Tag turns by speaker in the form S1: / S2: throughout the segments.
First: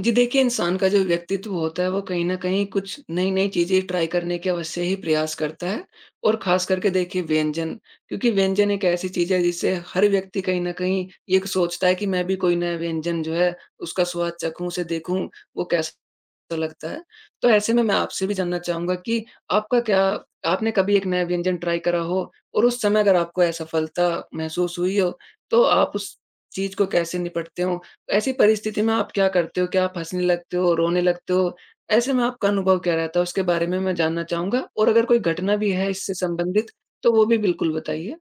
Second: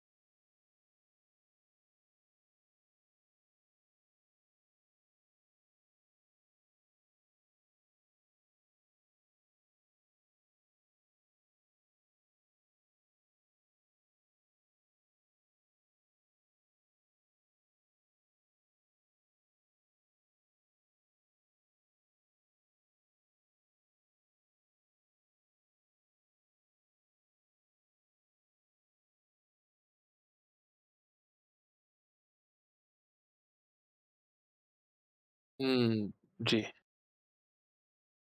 S1: जी देखिए, इंसान का जो व्यक्तित्व होता है वो कहीं न कहीं कुछ नई-नई चीज़ें ट्राई करने के अवश्य ही प्रयास करता है और ख़ास करके देखिए व्यंजन, क्योंकि व्यंजन एक ऐसी चीज़ है जिससे हर व्यक्ति कहीं न कहीं ये सोचता है कि मैं भी कोई नया व्यंजन जो है उसका स्वाद चखूँ, उसे देखूँ वो कैसा लगता है। तो ऐसे में मैं आपसे भी जानना चाहूँगा कि आपका क्या आपने कभी एक नया व्यंजन ट्राई करा हो और उस समय अगर आपको असफलता महसूस हुई हो, तो आप उस चीज़ को कैसे निपटते हो? ऐसी परिस्थिति में आप क्या करते हो? क्या आप हँसने लगते हो, रोने लगते हो? ऐसे में आपका अनुभव क्या रहता है? उसके बारे में मैं जानना चाहूँगा और अगर कोई घटना भी है
S2: हुँ,
S1: इससे
S2: जी।
S1: संबंधित, तो वो भी बिल्कुल बताइए।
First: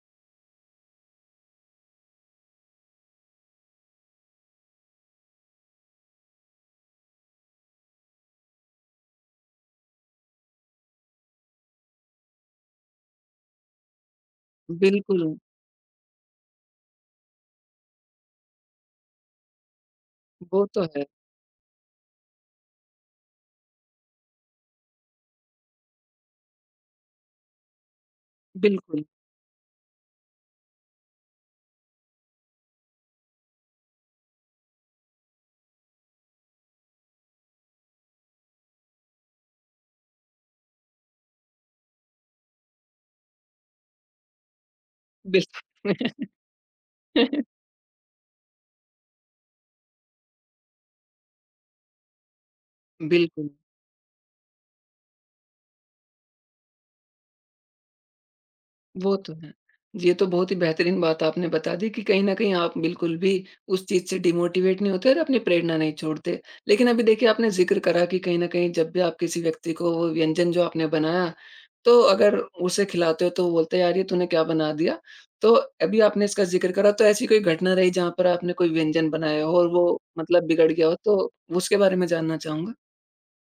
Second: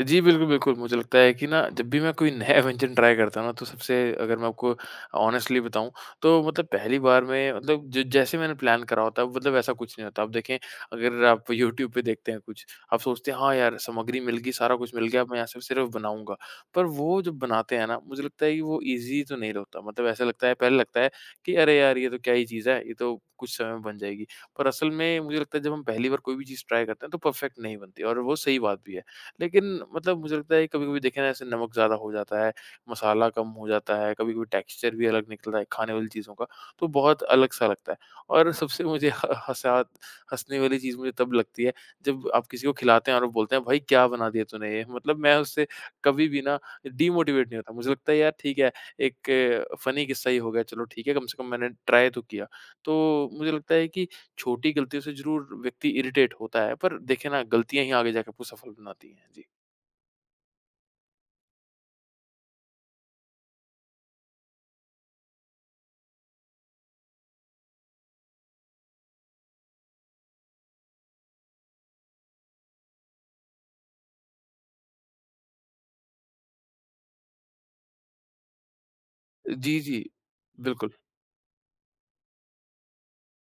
S2: जी, बिल्कुल, बिल्कुल। मुझे लगता है कि ना जब भी मैं कोई नया व्यंजन ट्राई करता हूँ ना तो सबसे अगर मैं आपको ऑनेस्टली बताऊँ तो मतलब पहली बार में मतलब ज जैसे मैंने प्लान करा होता है मतलब ऐसा कुछ नहीं होता। आप देखें अगर आप यूट्यूब पे देखते हैं कुछ, आप सोचते हैं हाँ यार सामग्री मिल गई, सारा कुछ मिल गया,
S1: बिल्कुल,
S2: अब मैं यहाँ से सिर्फ़ बनाऊँगा। पर वो जब बनाते हैं ना मुझे लगता है कि वो ईज़ी तो नहीं होता। मतलब ऐसा लगता है
S1: वो
S2: पहले
S1: तो
S2: लगता
S1: है।
S2: है कि अरे यार ये तो क्या ही चीज़ है, ये तो कुछ समय में बन जाएगी। पर असल में मुझे लगता है जब हम पहली बार कोई भी चीज़ ट्राई करते हैं तो परफ़ेक्ट नहीं बनती और वो सही बात भी है।
S1: बिल्कुल,
S2: लेकिन मतलब मुझे लगता है कभी-कभी देखें ना ऐसे नमक ज़्यादा हो जाता है, मसाला कम हो जाता है, कभी-कभी टेक्सचर भी अलग निकलता है खाने वाली चीज़ों का, तो बहुत अलग-सा लगता है। और सबसे मुझे ह हँसा हँसने वाली चीज़ मुझे तब लगती है जब आप किसी को खिलाते हैं और वो बोलते हैं, "भाई क्या बना दिया तूने ये?" मतलब मैं उससे कभी
S1: बिल्कुल।
S2: भी ना डीमोटिवेट नहीं होता। मुझे लगता है यार ठीक है, एक फ़नी किस्सा ही हो गया, चलो ठीक है, कम से कम मैंने ट्राई तो किया। तो
S1: बिल्कुल।
S2: मुझे लगता है कि छोटी गलतियों से ज़रूर व्यक्ति इरिटेट होता है, पर देखिए ना गलतियाँ ही आगे जाके आपको सफल बनाती
S1: वो
S2: हैं।
S1: तो
S2: जी।
S1: है। ये तो बहुत ही बेहतरीन बात आपने बता दी कि कहीं न कहीं आप बिल्कुल भी उस चीज़ से डिमोटिवेट नहीं होते और अपनी प्रेरणा नहीं छोड़ते। लेकिन अभी देखिए आपने ज़िक्र करा कि कहीं न कहीं जब भी आप किसी व्यक्ति को वो व्यंजन जो आपने बनाया, तो अगर उसे खिलाते हो तो वो बोलता है, "यार, ये तूने क्या बना दिया?" तो अभी आपने इसका ज़िक्र करा तो ऐसी कोई घटना रही जहाँ पर आपने कोई व्यंजन बनाया हो और
S2: जी,
S1: वो
S2: जी।
S1: मतलब बिगड़ गया
S2: बिल्कुल।
S1: हो? तो उसके बारे में जानना चाहूँगा।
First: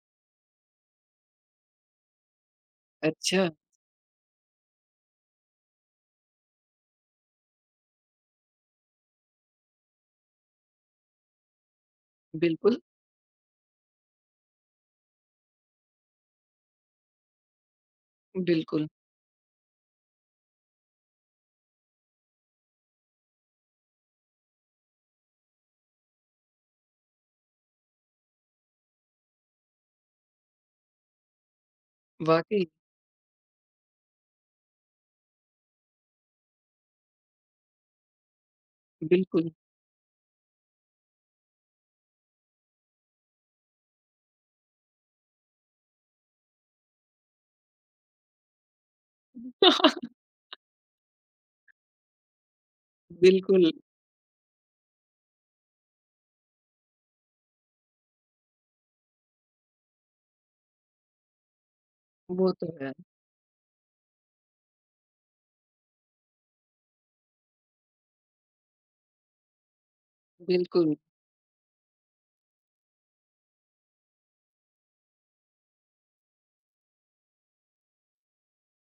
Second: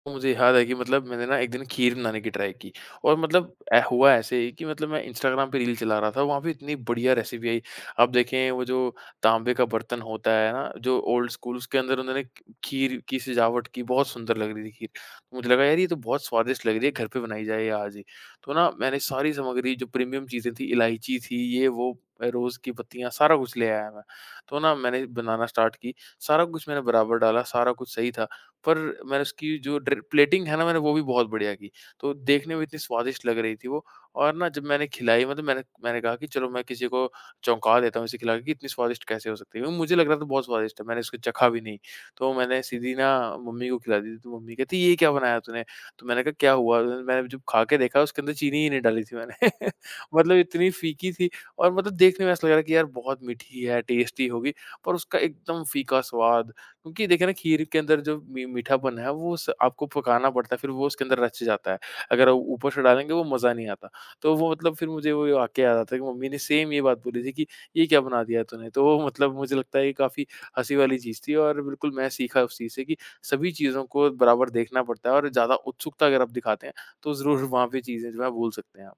S2: तो मुझे याद है कि मतलब मैंने ना एक दिन खीर बनाने की ट्राई की और
S1: अच्छा,
S2: मतलब हुआ ऐसे ही कि मतलब मैं इंस्टाग्राम पे रील चला रहा था, वहाँ पे इतनी बढ़िया रेसिपी आई। आप देखें वो जो तांबे का बर्तन होता है ना जो ओल्ड स्कूल, उसके अंदर उन्होंने
S1: बिल्कुल,
S2: खीर की सजावट की, बहुत सुंदर लग रही थी खीर। तो मुझे लगा यार ये तो बहुत स्वादिष्ट लग रही है, घर पे बनाई जाए ये आज ही। तो ना
S1: बिल्कुल।
S2: मैंने सारी सामग्री जो प्रीमियम चीज़ें थी, इलायची थी, ये वो रोज की पत्तियां, सारा कुछ ले आया मैं। तो ना मैंने बनाना स्टार्ट की, सारा कुछ मैंने बराबर डाला, सारा कुछ सही था। पर मैंने उसकी जो ड्रे प्लेटिंग है ना, मैंने वो भी बहुत बढ़िया की। तो देखने में
S1: वाक़ई,
S2: इतनी स्वादिष्ट लग रही थी वो। और ना जब मैंने खिलाई, मतलब मैंने मैंने कहा कि चलो मैं किसी को चौंका देता हूँ इसे खिला के कि इतनी स्वादिष्ट कैसे हो
S1: बिल्कुल।
S2: सकती है? क्योंकि मुझे लग रहा था बहुत स्वादिष्ट है, मैंने इसको चखा भी नहीं। तो मैंने सीधी ना मम्मी को खिला दी, थी। तो मम्मी कहती ये क्या बनाया तूने? तो मैंने कहा क्या हुआ? तो मैंने जब खा के देखा, उसके अंदर चीनी ही नहीं डाली थी मैंने। मतलब इतनी फीकी थी और मतलब देखने में ऐसा लग रहा है कि यार बहुत मीठी
S1: बिल्कुल।
S2: है, टेस्टी होगी, पर उसका एकदम फीका स्वाद। क्योंकि देखिए ना खीर के अंदर जो मी मीठापन है वो स आपको पकाना पड़ता है, फिर वो उसके अंदर रच जाता है। अगर आप
S1: वो तो
S2: ऊपर से
S1: है,
S2: डालेंगे वो मज़ा नहीं आता। तो वो मतलब फिर मुझे वो वाक़या याद आता है कि मम्मी ने सेम ये बात बोली थी कि ये क्या बना दिया तूने? तो वो मतलब मुझे लगता है ये काफ़ी हँसी
S1: बिल्कुल।
S2: वाली चीज़ थी और बिल्कुल मैं सीखा उस चीज़ से कि सभी चीज़ों को बराबर देखना पड़ता है और ज़्यादा उत्सुकता अगर आप दिखाते हैं, तो ज़रूर वहाँ पे चीज़ें जो है भूल सकते हैं आप।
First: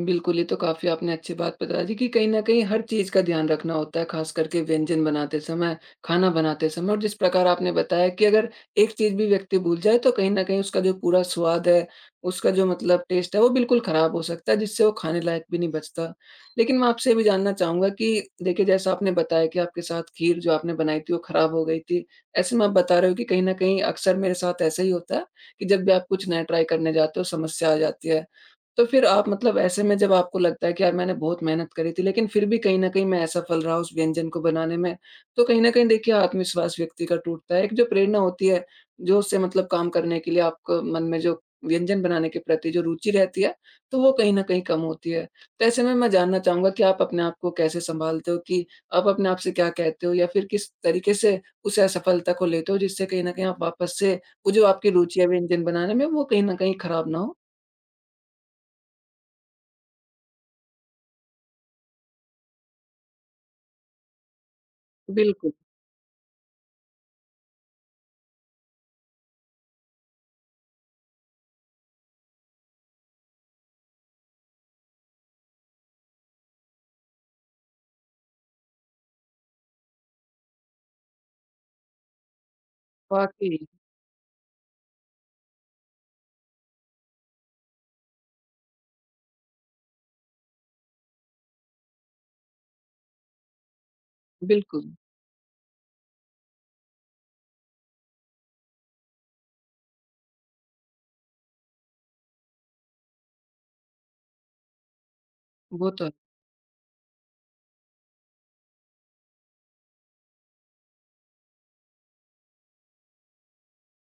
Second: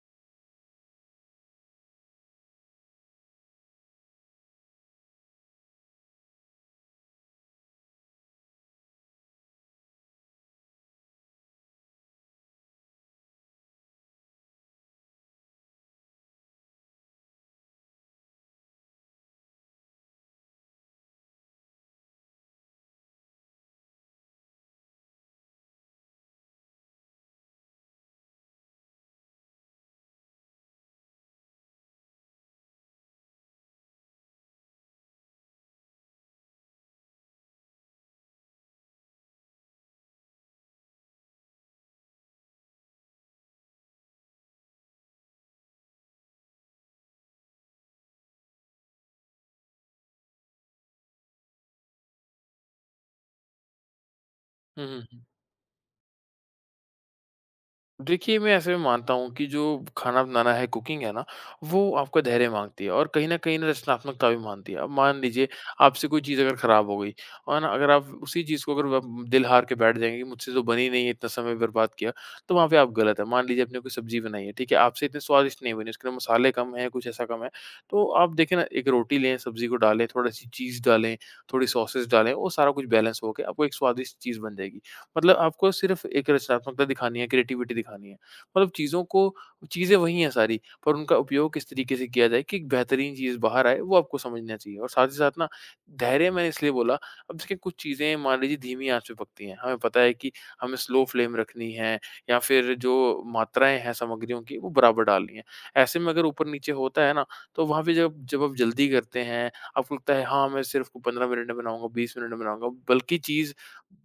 S1: बिल्कुल, ये तो काफ़ी आपने अच्छी बात बता दी कि कहीं न कहीं हर चीज़ का ध्यान रखना होता है, ख़ास करके व्यंजन बनाते समय, खाना बनाते समय, और जिस प्रकार आपने बताया कि अगर एक चीज़ भी व्यक्ति भूल जाए, तो कहीं न कहीं उसका जो पूरा स्वाद है, उसका जो मतलब टेस्ट है, वो बिल्कुल ख़राब हो सकता है, जिससे वो खाने लायक भी नहीं बचता। लेकिन मैं आपसे ये भी जानना चाहूँगा कि देखिए, जैसा आपने बताया कि आपके साथ खीर जो आपने बनाई थी वो ख़राब हो गई थी। ऐसे में आप बता रहे हो कि कहीं न कहीं अक्सर मेरे साथ ऐसा ही होता है कि जब भी आप कुछ नया ट्राई करने जाते हो, समस्या आ जाती है। तो फिर आप मतलब ऐसे में जब आपको लगता है कि यार, मैंने बहुत मेहनत करी थी, लेकिन फिर भी कहीं न कहीं मैं असफल रहा उस व्यंजन को बनाने में, तो कहीं न कहीं देखिए आत्मविश्वास व्यक्ति का टूटता है। एक जो प्रेरणा होती है, जो उससे मतलब काम करने के लिए आपको मन में जो व्यंजन बनाने के प्रति जो रुचि रहती है, तो वो कहीं न कहीं कम होती है। तो ऐसे में मैं जानना चाहूँगा कि आप अपने आप को कैसे सँभालते हो? कि आप अपने आप से क्या कहते हो, या फिर किस तरीके से उस असफलता को लेते हो, जिससे कहीं न कहीं आप वापस से वो जो
S2: हुँ,
S1: आपकी रुचि
S2: हुँ।
S1: है व्यंजन बनाने में, वो कहीं न कहीं खराब ना हो?
S2: देखिए, मैं ऐसे में मानता हूँ कि जो खाना बनाना है, कुकिंग है ना, वो आपका धैर्य माँगती है और कहीं न कहीं ना रचनात्मकता भी माँगती है। अब मान लीजिए
S1: बिल्कुल।
S2: आपसे कोई चीज़ अगर ख़राब हो गई और ना अगर आप उसी चीज़ को अगर व दिल हार के बैठ जाएँगे कि मुझसे तो बनी नहीं है, इतना समय बर्बाद किया, तो वहाँ पे आप गलत हैं। मान लीजिए आपने कोई सब्ज़ी बनाई है, ठीक है? आपसे इतनी स्वादिष्ट नहीं बनी, उसके अंदर मसाले कम हैं, कुछ ऐसा कम है। तो आप देखें ना, एक रोटी लें, सब्ज़ी को डालें, थोड़ी-सी चीज़ डालें, थोड़ी सॉसेस डालें, वो सारा कुछ बैलेंस हो के
S1: वाक़ई,
S2: आपको एक स्वादिष्ट चीज़ बन जाएगी। मतलब आपको सिर्फ़ एक रचनात्मकता दिखानी है, क्रिएटिविटी दिखानी है। मतलब चीज़ों को चीज़ें वही हैं सारी, पर उनका उपयोग किस तरीके से किया जाए कि एक बेहतरीन चीज़ बाहर आए, वो आपको समझना चाहिए। और
S1: बिल्कुल,
S2: साथ ही साथ ना धैर्य मैंने इसलिए बोला, अब देखिए कुछ चीज़ें मान लीजिए धीमी आँच पे पकती हैं। हमें पता है कि हमें स्लो फ्लेम रखनी है या फिर जो मात्राएँ हैं सामग्रियों की, वो बराबर डालनी है।
S1: वो
S2: ऐसे
S1: तो
S2: में
S1: है,
S2: अगर ऊपर-नीचे होता है ना, तो वहाँ पे जब जब आप जल्दी करते हैं, आपको लगता है हाँ, मैं सिर्फ़ 15 मिनट में बनाऊँगा, 20 मिनट में बनाऊँगा, बल्कि चीज़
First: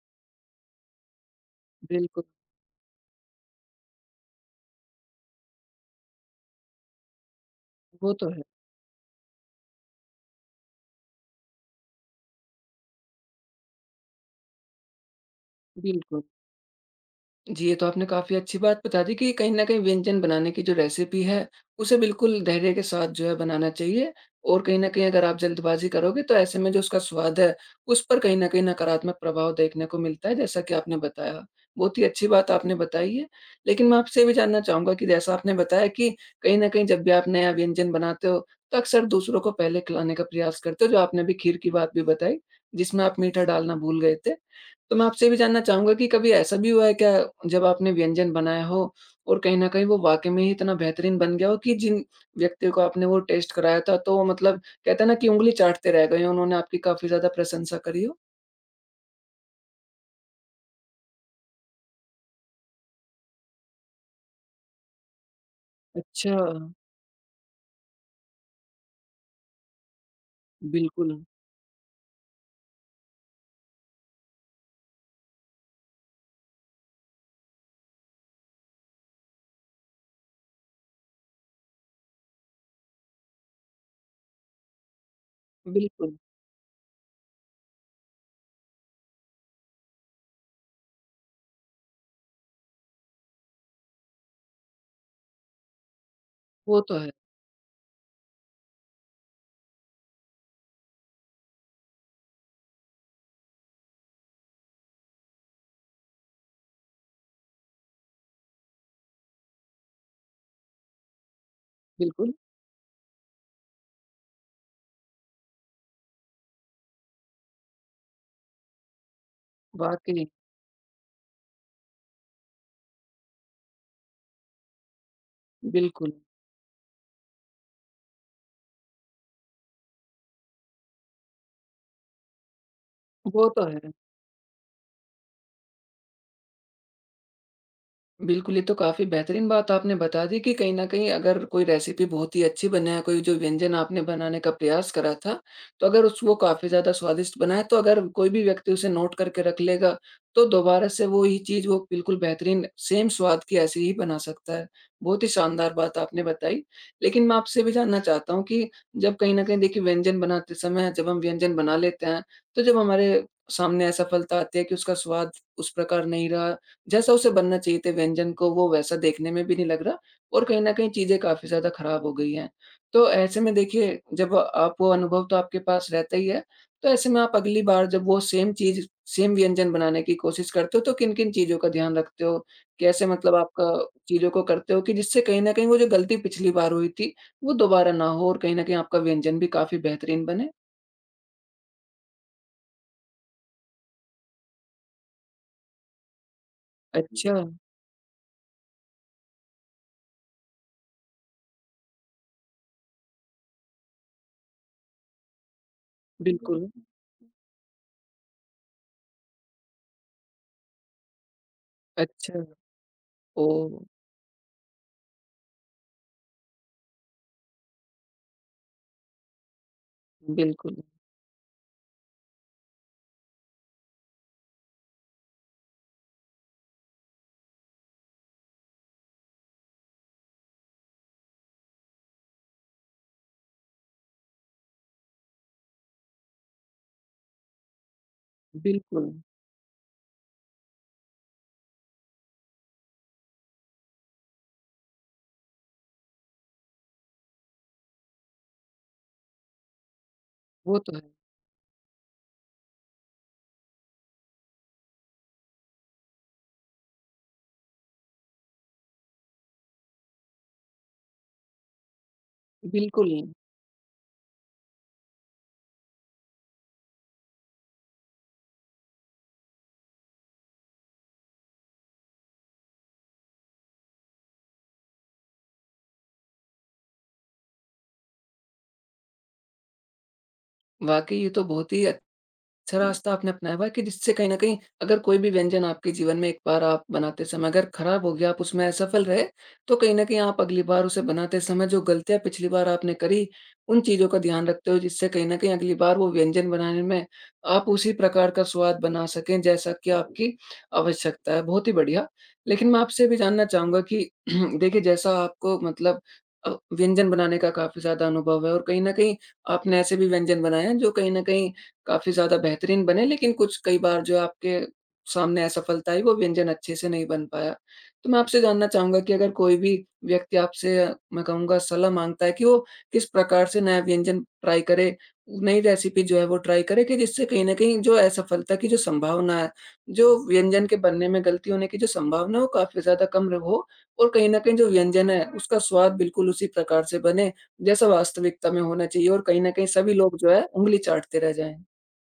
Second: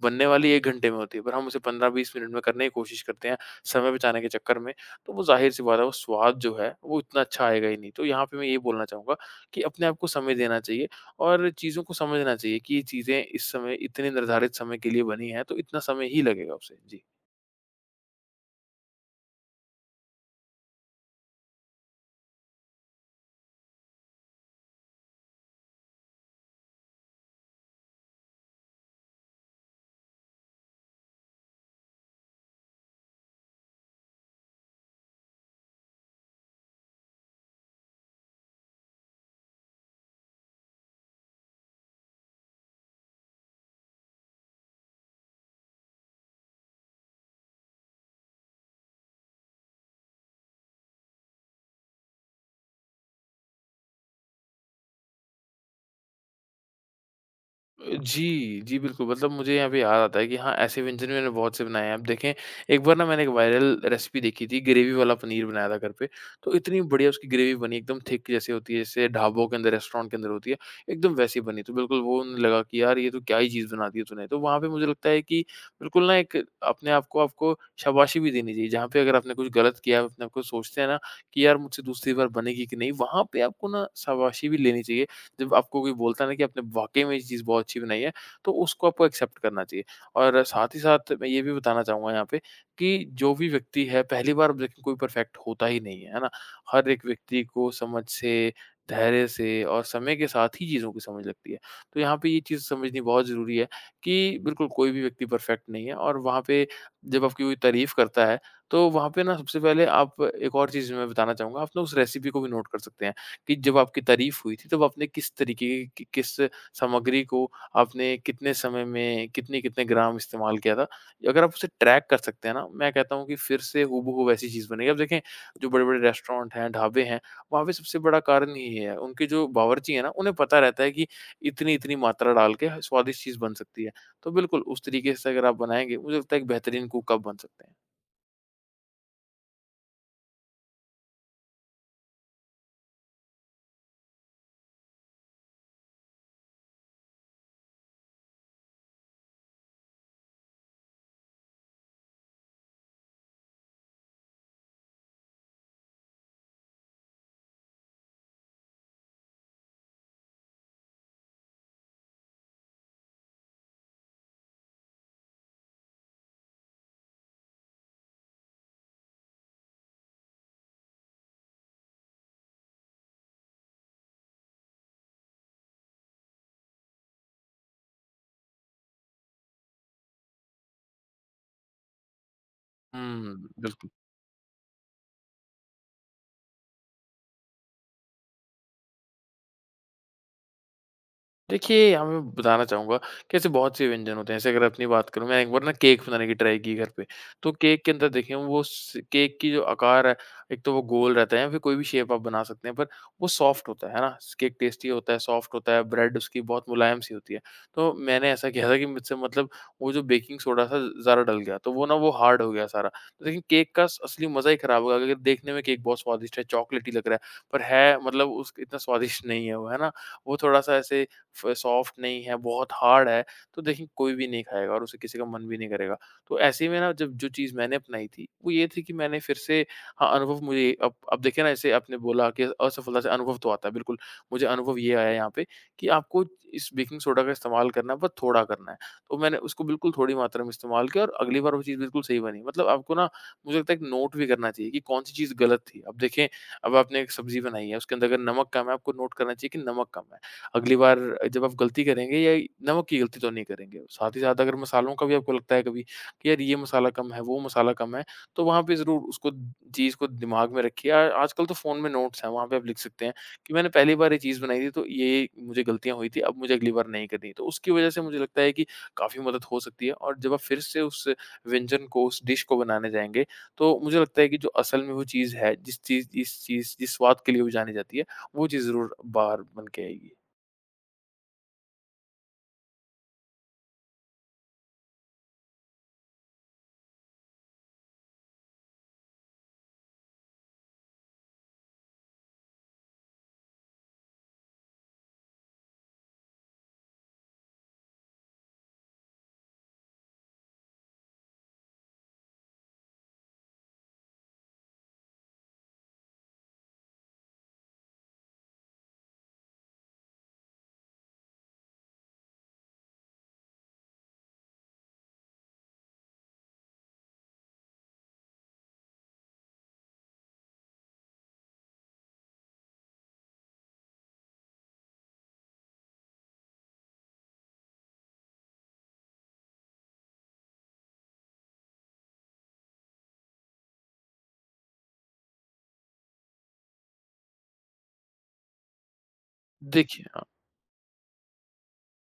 S2: बनने वाली 1 घंटे में होती है, पर हम उसे 15-20
S1: बिल्कुल,
S2: मिनट में करने की कोशिश करते हैं, समय बचाने के चक्कर में। तो वो ज़ाहिर-सी बात है, वो स्वाद जो है, वो इतना अच्छा आएगा ही नहीं। तो
S1: वो
S2: यहाँ
S1: तो
S2: पे
S1: है,
S2: मैं ये बोलना चाहूँगा कि अपने आप को समय देना चाहिए और चीज़ों को समझना चाहिए कि ये चीज़ें इस समय इतने निर्धारित समय के लिए बनी हैं, तो इतना समय ही
S1: बिल्कुल।
S2: लगेगा उसे। जी।
S1: जी, ये तो आपने काफ़ी अच्छी बात बता दी कि कहीं न कहीं व्यंजन बनाने की जो रेसिपी है, उसे बिल्कुल धैर्य के साथ जो है बनाना चाहिए, और कहीं न कहीं अगर आप जल्दबाज़ी करोगे, तो ऐसे में जो उसका स्वाद है, उस पर कहीं न कहीं नकारात्मक प्रभाव देखने को मिलता है, जैसा कि आपने बताया। बहुत ही अच्छी बात आपने बताई है। लेकिन मैं आपसे ये भी जानना चाहूँगा कि जैसा आपने बताया कि कहीं न कहीं जब भी आप नया व्यंजन बनाते हो, तो अक्सर दूसरों को पहले खिलाने का प्रयास करते हो, जो आपने अभी खीर की बात भी बताई, जिसमें आप मीठा डालना भूल गए थे। तो मैं आपसे ये भी जानना चाहूँगा कि कभी ऐसा भी हुआ है क्या, जब आपने व्यंजन बनाया हो और कहीं न कहीं वो वाक़ई में ही इतना बेहतरीन बन गया हो कि जिन व्यक्तियों को आपने वो टेस्ट कराया था, तो वो मतलब कहते हैं ना कि उँगली चाटते रह गए हों, उन्होंने आपकी काफ़ी ज़्यादा प्रशंसा करी हो?
S2: जी, जी, बिल्कुल, मतलब मुझे यहाँ पे याद आता है कि हाँ, ऐसे व्यंजन मैंने बहुत से बनाए हैं। आप देखें, एक बार ना मैंने एक वायरल रेसिपी देखी थी, ग्रेवी वाला पनीर बनाया था घर पे,
S1: अच्छा,
S2: तो इतनी बढ़िया उसकी ग्रेवी बनी, एकदम थिक जैसे होती है, जैसे ढाबों के अंदर, रेस्टोरेंट के अंदर होती है, एकदम
S1: बिल्कुल,
S2: वैसी बनी। तो बिल्कुल वो न लगा कि यार, ये तो क्या ही चीज़ बना दी है तूने। तो वहाँ पे मुझे लगता है कि बिल्कुल ना एक अपने आप को आपको शाबाशी भी देनी चाहिए, जहाँ पे अगर आपने कुछ गलत किया, आप अपने आप को सोचते हैं ना कि यार, मुझसे दूसरी बार बनेगी कि नहीं, वहाँ पे आपको ना शाबाशी भी लेनी चाहिए जब आपको कोई
S1: बिल्कुल।
S2: बोलता है ना कि आपने वाक़ई में ये चीज़ बहुत अच्छी बनाई है, तो उसको आपको एक्सेप्ट करना चाहिए। और साथ ही साथ मैं ये भी बताना चाहूँगा यहाँ पे कि जो भी व्यक्ति है पहली बार देखिए कोई परफेक्ट होता ही नहीं है, है ना?
S1: वो
S2: हर
S1: तो
S2: एक
S1: है,
S2: व्यक्ति को समझ से, धैर्य से और समय के साथ ही चीज़ों की समझ लगती है। तो यहाँ पे ये चीज़ समझनी बहुत ज़रूरी है कि बिल्कुल कोई भी व्यक्ति परफेक्ट नहीं है और वहाँ पे जब आपकी कोई तारीफ़ करता है, तो वहाँ पे ना सबसे पहले आप एक और चीज़ मैं बताना चाहूँगा, आप ना उस रेसिपी
S1: बिल्कुल,
S2: को भी नोट कर सकते हैं। कि जब आपकी तारीफ़ हुई थी, तब आपने किस तरीके की कि, किस सामग्री को आपने कितने समय में, कितने-कितने ग्राम
S1: वाक़ई,
S2: इस्तेमाल किया था? अगर आप उसे ट्रैक कर सकते हैं ना, मैं कहता हूँ कि फिर से हूबहू वैसी चीज़ बनेगी। अब देखें, जो बड़े-बड़े
S1: बिल्कुल,
S2: रेस्टोरेंट हैं, ढाबे हैं, वहाँ पे सबसे बड़ा कारण यही है। उनके जो बावर्ची हैं ना, उन्हें पता रहता है कि इतनी-इतनी मात्रा डाल के स्वादिष्ट चीज़
S1: वो
S2: बन
S1: तो
S2: सकती है।
S1: है।
S2: तो बिल्कुल, उस तरीके से अगर आप बनाएँगे, मुझे लगता है एक बेहतरीन कुक आप बन सकते हैं।
S1: बिल्कुल, ये तो काफ़ी बेहतरीन बात आपने बता दी कि कहीं न कहीं अगर कोई रेसिपी बहुत ही अच्छी बने, या कोई जो व्यंजन आपने बनाने का प्रयास करा था, तो अगर उस वो काफ़ी ज़्यादा स्वादिष्ट बना है, तो अगर कोई भी व्यक्ति उसे नोट करके रख लेगा, तो दोबारा से वो ही चीज़ वो बिल्कुल बेहतरीन सेम स्वाद की ऐसे ही बना सकता है। बहुत ही शानदार बात आपने बताई। लेकिन मैं आपसे भी जानना चाहता हूँ कि जब कहीं न कहीं देखिए व्यंजन बनाते समय जब हम व्यंजन बना लेते हैं, तो जब हमारे सामने असफलता आती है कि उसका स्वाद उस प्रकार नहीं रहा जैसा उसे बनना चाहिए था, व्यंजन को वो वैसा देखने में भी नहीं लग रहा, और कहीं न कहीं चीज़ें काफ़ी ज़्यादा ख़राब हो गई हैं। तो ऐसे में देखिए जब आप वो अनुभव तो आपके पास रहता ही है, तो ऐसे में आप अगली बार जब वो सेम चीज़, सेम व्यंजन बनाने की कोशिश करते हो, तो किन-किन चीज़ों का ध्यान रखते हो? कैसे
S2: हुँ,
S1: मतलब आपका
S2: बिल्कुल।
S1: चीज़ों को करते हो कि जिससे कहीं न कहीं वो जो गलती पिछली बार हुई थी, वो दोबारा ना हो, और कहीं न कहीं आपका व्यंजन भी काफ़ी बेहतरीन बने?
S2: देखिए, यहाँ मैं बताना चाहूँगा कि ऐसे बहुत से व्यंजन होते हैं। जैसे अगर अपनी बात करूँ, मैं एक बार ना केक बनाने की ट्राई की घर पे।
S1: अच्छा,
S2: तो केक के अंदर देखिए वो स केक की जो आकार है, एक तो वो गोल रहता है या फिर कोई भी शेप आप बना सकते हैं, पर वो सॉफ्ट होता है ना? केक टेस्टी होता है, सॉफ्ट होता है, ब्रेड उसकी बहुत
S1: बिल्कुल।
S2: मुलायम-सी होती है। तो मैंने ऐसा किया था कि मुझसे मतलब वो जो बेकिंग सोडा था ज़्यादा डल गया, तो वो ना वो
S1: अच्छा,
S2: हार्ड हो गया सारा। तो लेकिन केक
S1: ओह!
S2: का स असली मज़ा ही खराब हो गया क्योंकि देखने में केक बहुत स्वादिष्ट है, चॉकलेटी लग रहा है, पर है मतलब उस इतना स्वादिष्ट नहीं है वो, है ना? वो थोड़ा-सा
S1: बिल्कुल,
S2: ऐसे फ सॉफ्ट नहीं है, बहुत हार्ड है, तो देखिए कोई भी नहीं खाएगा और उसे किसी का मन भी नहीं करेगा। तो ऐसे ही में ना जब जो चीज़ मैंने अपनाई थी, वो ये थी कि मैंने फिर से हाँ, अनुभव मुझे अब देखिए ना जैसे आपने बोला कि असफलता से अनुभव तो आता है, बिल्कुल। मुझे अनुभव ये आया यहाँ पे कि आपको इस बेकिंग सोडा का इस्तेमाल करना है, बस थोड़ा करना है।
S1: बिल्कुल।
S2: तो मैंने उसको बिल्कुल थोड़ी मात्रा में इस्तेमाल किया और अगली बार वो चीज़ बिल्कुल सही बनी। मतलब आपको ना मुझे लगता है एक नोट भी करना चाहिए कि कौन-सी चीज़ गलत थी। अब देखें, अब आपने एक सब्ज़ी बनाई है, उसके अंदर अगर नमक कम है, आपको नोट करना चाहिए कि नमक कम है। अगली
S1: वो तो
S2: बार
S1: है।
S2: जब आप गलती करेंगे या नमक की गलती तो नहीं करेंगे। साथ ही साथ अगर मसालों का भी आपको लगता है कभी कि यार ये मसाला कम है, वो मसाला कम है, तो वहाँ पे ज़रूर उसको चीज़ को दिमाग में रखिए। आ आजकल तो फ़ोन में नोट्स हैं, वहाँ पे आप लिख सकते
S1: बिल्कुल,
S2: हैं कि मैंने पहली बार ये चीज़ बनाई थी तो ये मुझे गलतियाँ हुई थी, अब मुझे अगली बार नहीं करनी। तो उसकी वज़ह से मुझे लगता है कि काफ़ी मदद हो सकती है और जब आप फिर से उस व्यंजन को, उस डिश को बनाने जाएँगे, तो मुझे लगता है कि जो असल में वो चीज़ है, जिस स्वाद के लिए वो जानी जाती है, वो चीज़ ज़रूर बाहर बन के आएगी।
S1: वाक़ई ये तो बहुत ही अच्छा रास्ता आपने अपनाया हुआ है कि जिससे कहीं न कहीं अगर कोई भी व्यंजन आपके जीवन में एक बार आप बनाते समय अगर खराब हो गया, आप उसमें असफल रहे, तो कहीं न कहीं आप अगली बार उसे बनाते समय जो गलतियाँ पिछली बार आपने करी, उन चीज़ों का ध्यान रखते हो, जिससे कहीं न कहीं अगली बार वो व्यंजन बनाने में आप उसी प्रकार का स्वाद बना सकें, जैसा कि आपकी आवश्यकता है। बहुत ही बढ़िया। लेकिन मैं आपसे ये भी जानना चाहूँगा कि देखिए, जैसा आपको मतलब व्यंजन बनाने का काफ़ी ज़्यादा अनुभव है, और कहीं न कहीं आपने ऐसे भी व्यंजन बनाए हैं जो कहीं न कहीं काफ़ी ज़्यादा बेहतरीन बने, लेकिन कुछ कई बार जो आपके सामने असफलता आई, वो व्यंजन अच्छे से नहीं बन पाया। तो मैं आपसे जानना चाहूँगा कि अगर कोई भी व्यक्ति आपसे, मैं कहूँगा, सलाह माँगता है कि वो किस प्रकार से नया व्यंजन ट्राई करे, नई रेसिपी जो है वो ट्राई करे, कि जिससे कहीं न कहीं जो असफलता की जो संभावना है, जो व्यंजन के बनने में गलती होने की जो संभावना है, वो काफ़ी ज़्यादा कम हो, और कहीं न कहीं जो व्यंजन है, उसका स्वाद बिल्कुल उसी प्रकार से बने, जैसा वास्तविकता में होना चाहिए, और कहीं न कहीं सभी
S2: देखिए
S1: लोग
S2: हाँ,
S1: जो है, उँगली चाटते रह जाएँ?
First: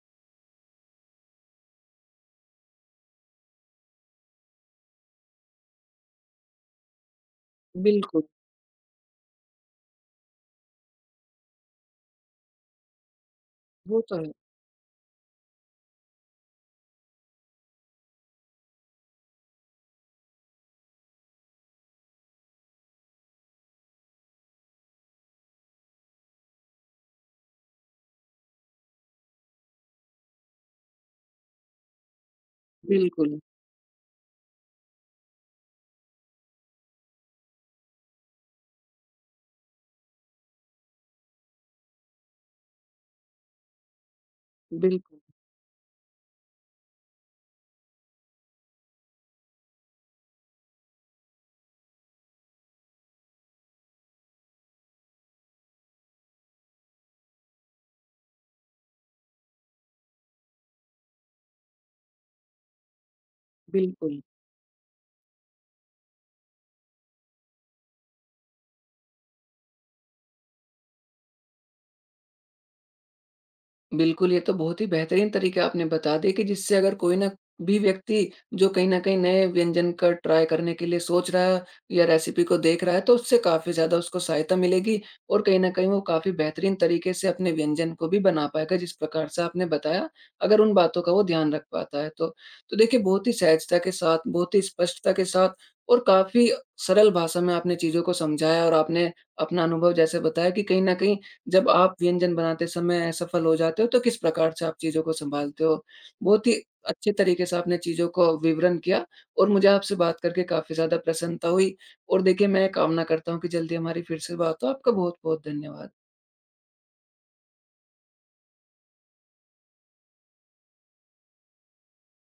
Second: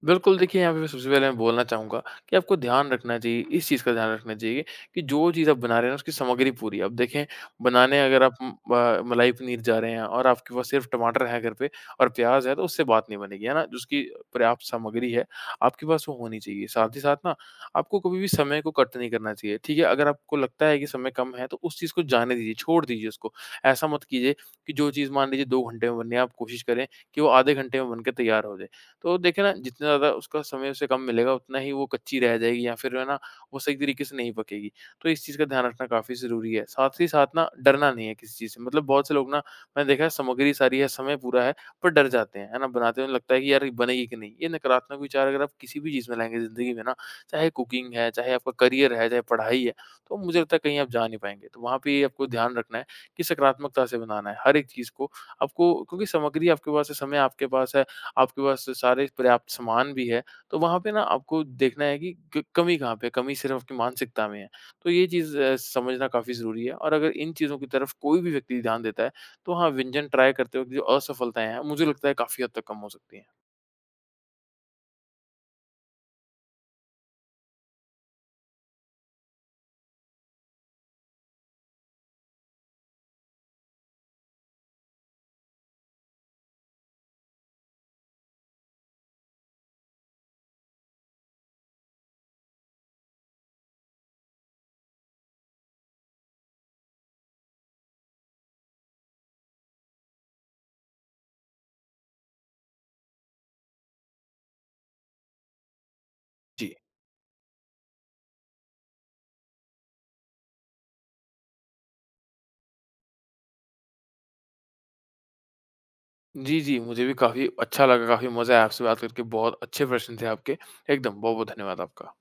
S2: बिल्कुल देखिए यहाँ पे मैं सबसे पहले मैं बोलना चाहूँगा कि आपको ध्यान रखना चाहिए, इस चीज़ का ध्यान रखना चाहिए कि जो चीज़ आप बना रहे हैं ना उसकी सामग्री पूरी है। अब देखें बनाने
S1: बिल्कुल,
S2: अगर आप मलाई पनीर जा रहे हैं और आपके पास सिर्फ टमाटर है घर पे और प्याज है, तो उससे बात नहीं बनेगी, है ना? जिसकी
S1: वो तो है।
S2: पर्याप्त सामग्री है आपके पास, वो होनी चाहिए। साथ ही साथ ना आपको कभी भी समय को कट नहीं करना चाहिए। ठीक है, अगर आपको लगता है कि समय कम है, तो उस चीज़ को जाने दीजिए, छोड़ दीजिए उसको। ऐसा मत कीजिए कि जो चीज़ मान लीजिए दो घंटे में बननी है, आप कोशिश करें कि वो आधे घंटे में बनकर तैयार हो जाए। तो देखिए ना जितना ज़्यादा उसका समय उसे कम मिलेगा, उतना ही वो कच्ची रह जाएगी या फिर है ना
S1: बिल्कुल,
S2: वो सही तरीके से नहीं पकेगी। तो इस चीज़ का ध्यान रखना काफ़ी ज़रूरी है। साथ ही साथ ना डरना नहीं है किसी चीज़ से, मतलब बहुत से लोग ना मैंने देखा है सामग्री सारी है, समय पूरा है, पर डर जाते हैं, है ना? बनाते हुए लगता है कि यार ये बनेगी कि नहीं? ये नकारात्मक
S1: बिल्कुल,
S2: विचार अगर आप किसी भी चीज़ में लाएँगे ज़िंदगी में ना, चाहे कुकिंग है, चाहे आपका करियर है, चाहे पढ़ाई है, तो मुझे लगता है कहीं आप जा नहीं पाएँगे। तो वहाँ पे आपको ध्यान रखना है कि सकारात्मकता से बनाना है हर एक चीज़ को। आपको क्योंकि सामग्री आपके पास है, समय आपके पास है, आपके पास सारे पर्याप्त सामान भी है, तो वहाँ पे ना आपको देखना है कि क कमी कहाँ पे है, कमी सिर्फ़ आपकी
S1: बिल्कुल।
S2: मानसिकता में है। तो ये चीज़ समझना काफ़ी ज़रूरी है और अगर इन चीज़ों की तरफ कोई भी व्यक्ति ध्यान देता है, तो हाँ, व्यंजन ट्राई करते वक़्त जो असफलताएँ हैं, मुझे लगता है काफ़ी हद तक कम हो सकती हैं।
S1: बिल्कुल, ये तो बहुत ही बेहतरीन तरीके आपने बता दिए कि जिससे अगर कोई ना भी व्यक्ति जो कहीं न कहीं नए व्यंजन का ट्राई करने के लिए सोच रहा है या रेसिपी को देख रहा है, तो उससे काफ़ी ज़्यादा उसको सहायता मिलेगी, और कहीं न कहीं वो काफ़ी बेहतरीन तरीके से अपने व्यंजन को भी बना पाएगा, जिस प्रकार से आपने बताया, अगर उन बातों का वो ध्यान रख पाता है तो। तो देखिए, बहुत ही सहजता के साथ, बहुत ही स्पष्टता के साथ, और काफ़ी सरल भाषा में आपने चीज़ों को समझाया, और आपने अपना अनुभव जैसे बताया कि कहीं न कहीं जब आप व्यंजन बनाते समय असफल हो जाते हो, तो किस प्रकार से आप चीज़ों को सँभालते हो? बहुत ही
S2: जी।
S1: अच्छे तरीके से आपने चीज़ों को विवरण किया, और मुझे आपसे बात करके काफ़ी ज़्यादा प्रसन्नता हुई, और देखिए, मैं कामना करता हूँ कि जल्दी हमारी फिर से बात हो। आपका बहुत-बहुत धन्यवाद।
S2: जी, जी, मुझे भी काफ़ी अच्छा लगा, काफ़ी मज़ा आया आपसे बात करके, बहुत अच्छे प्रश्न थे आपके। एकदम, बहुत-बहुत धन्यवाद आपका।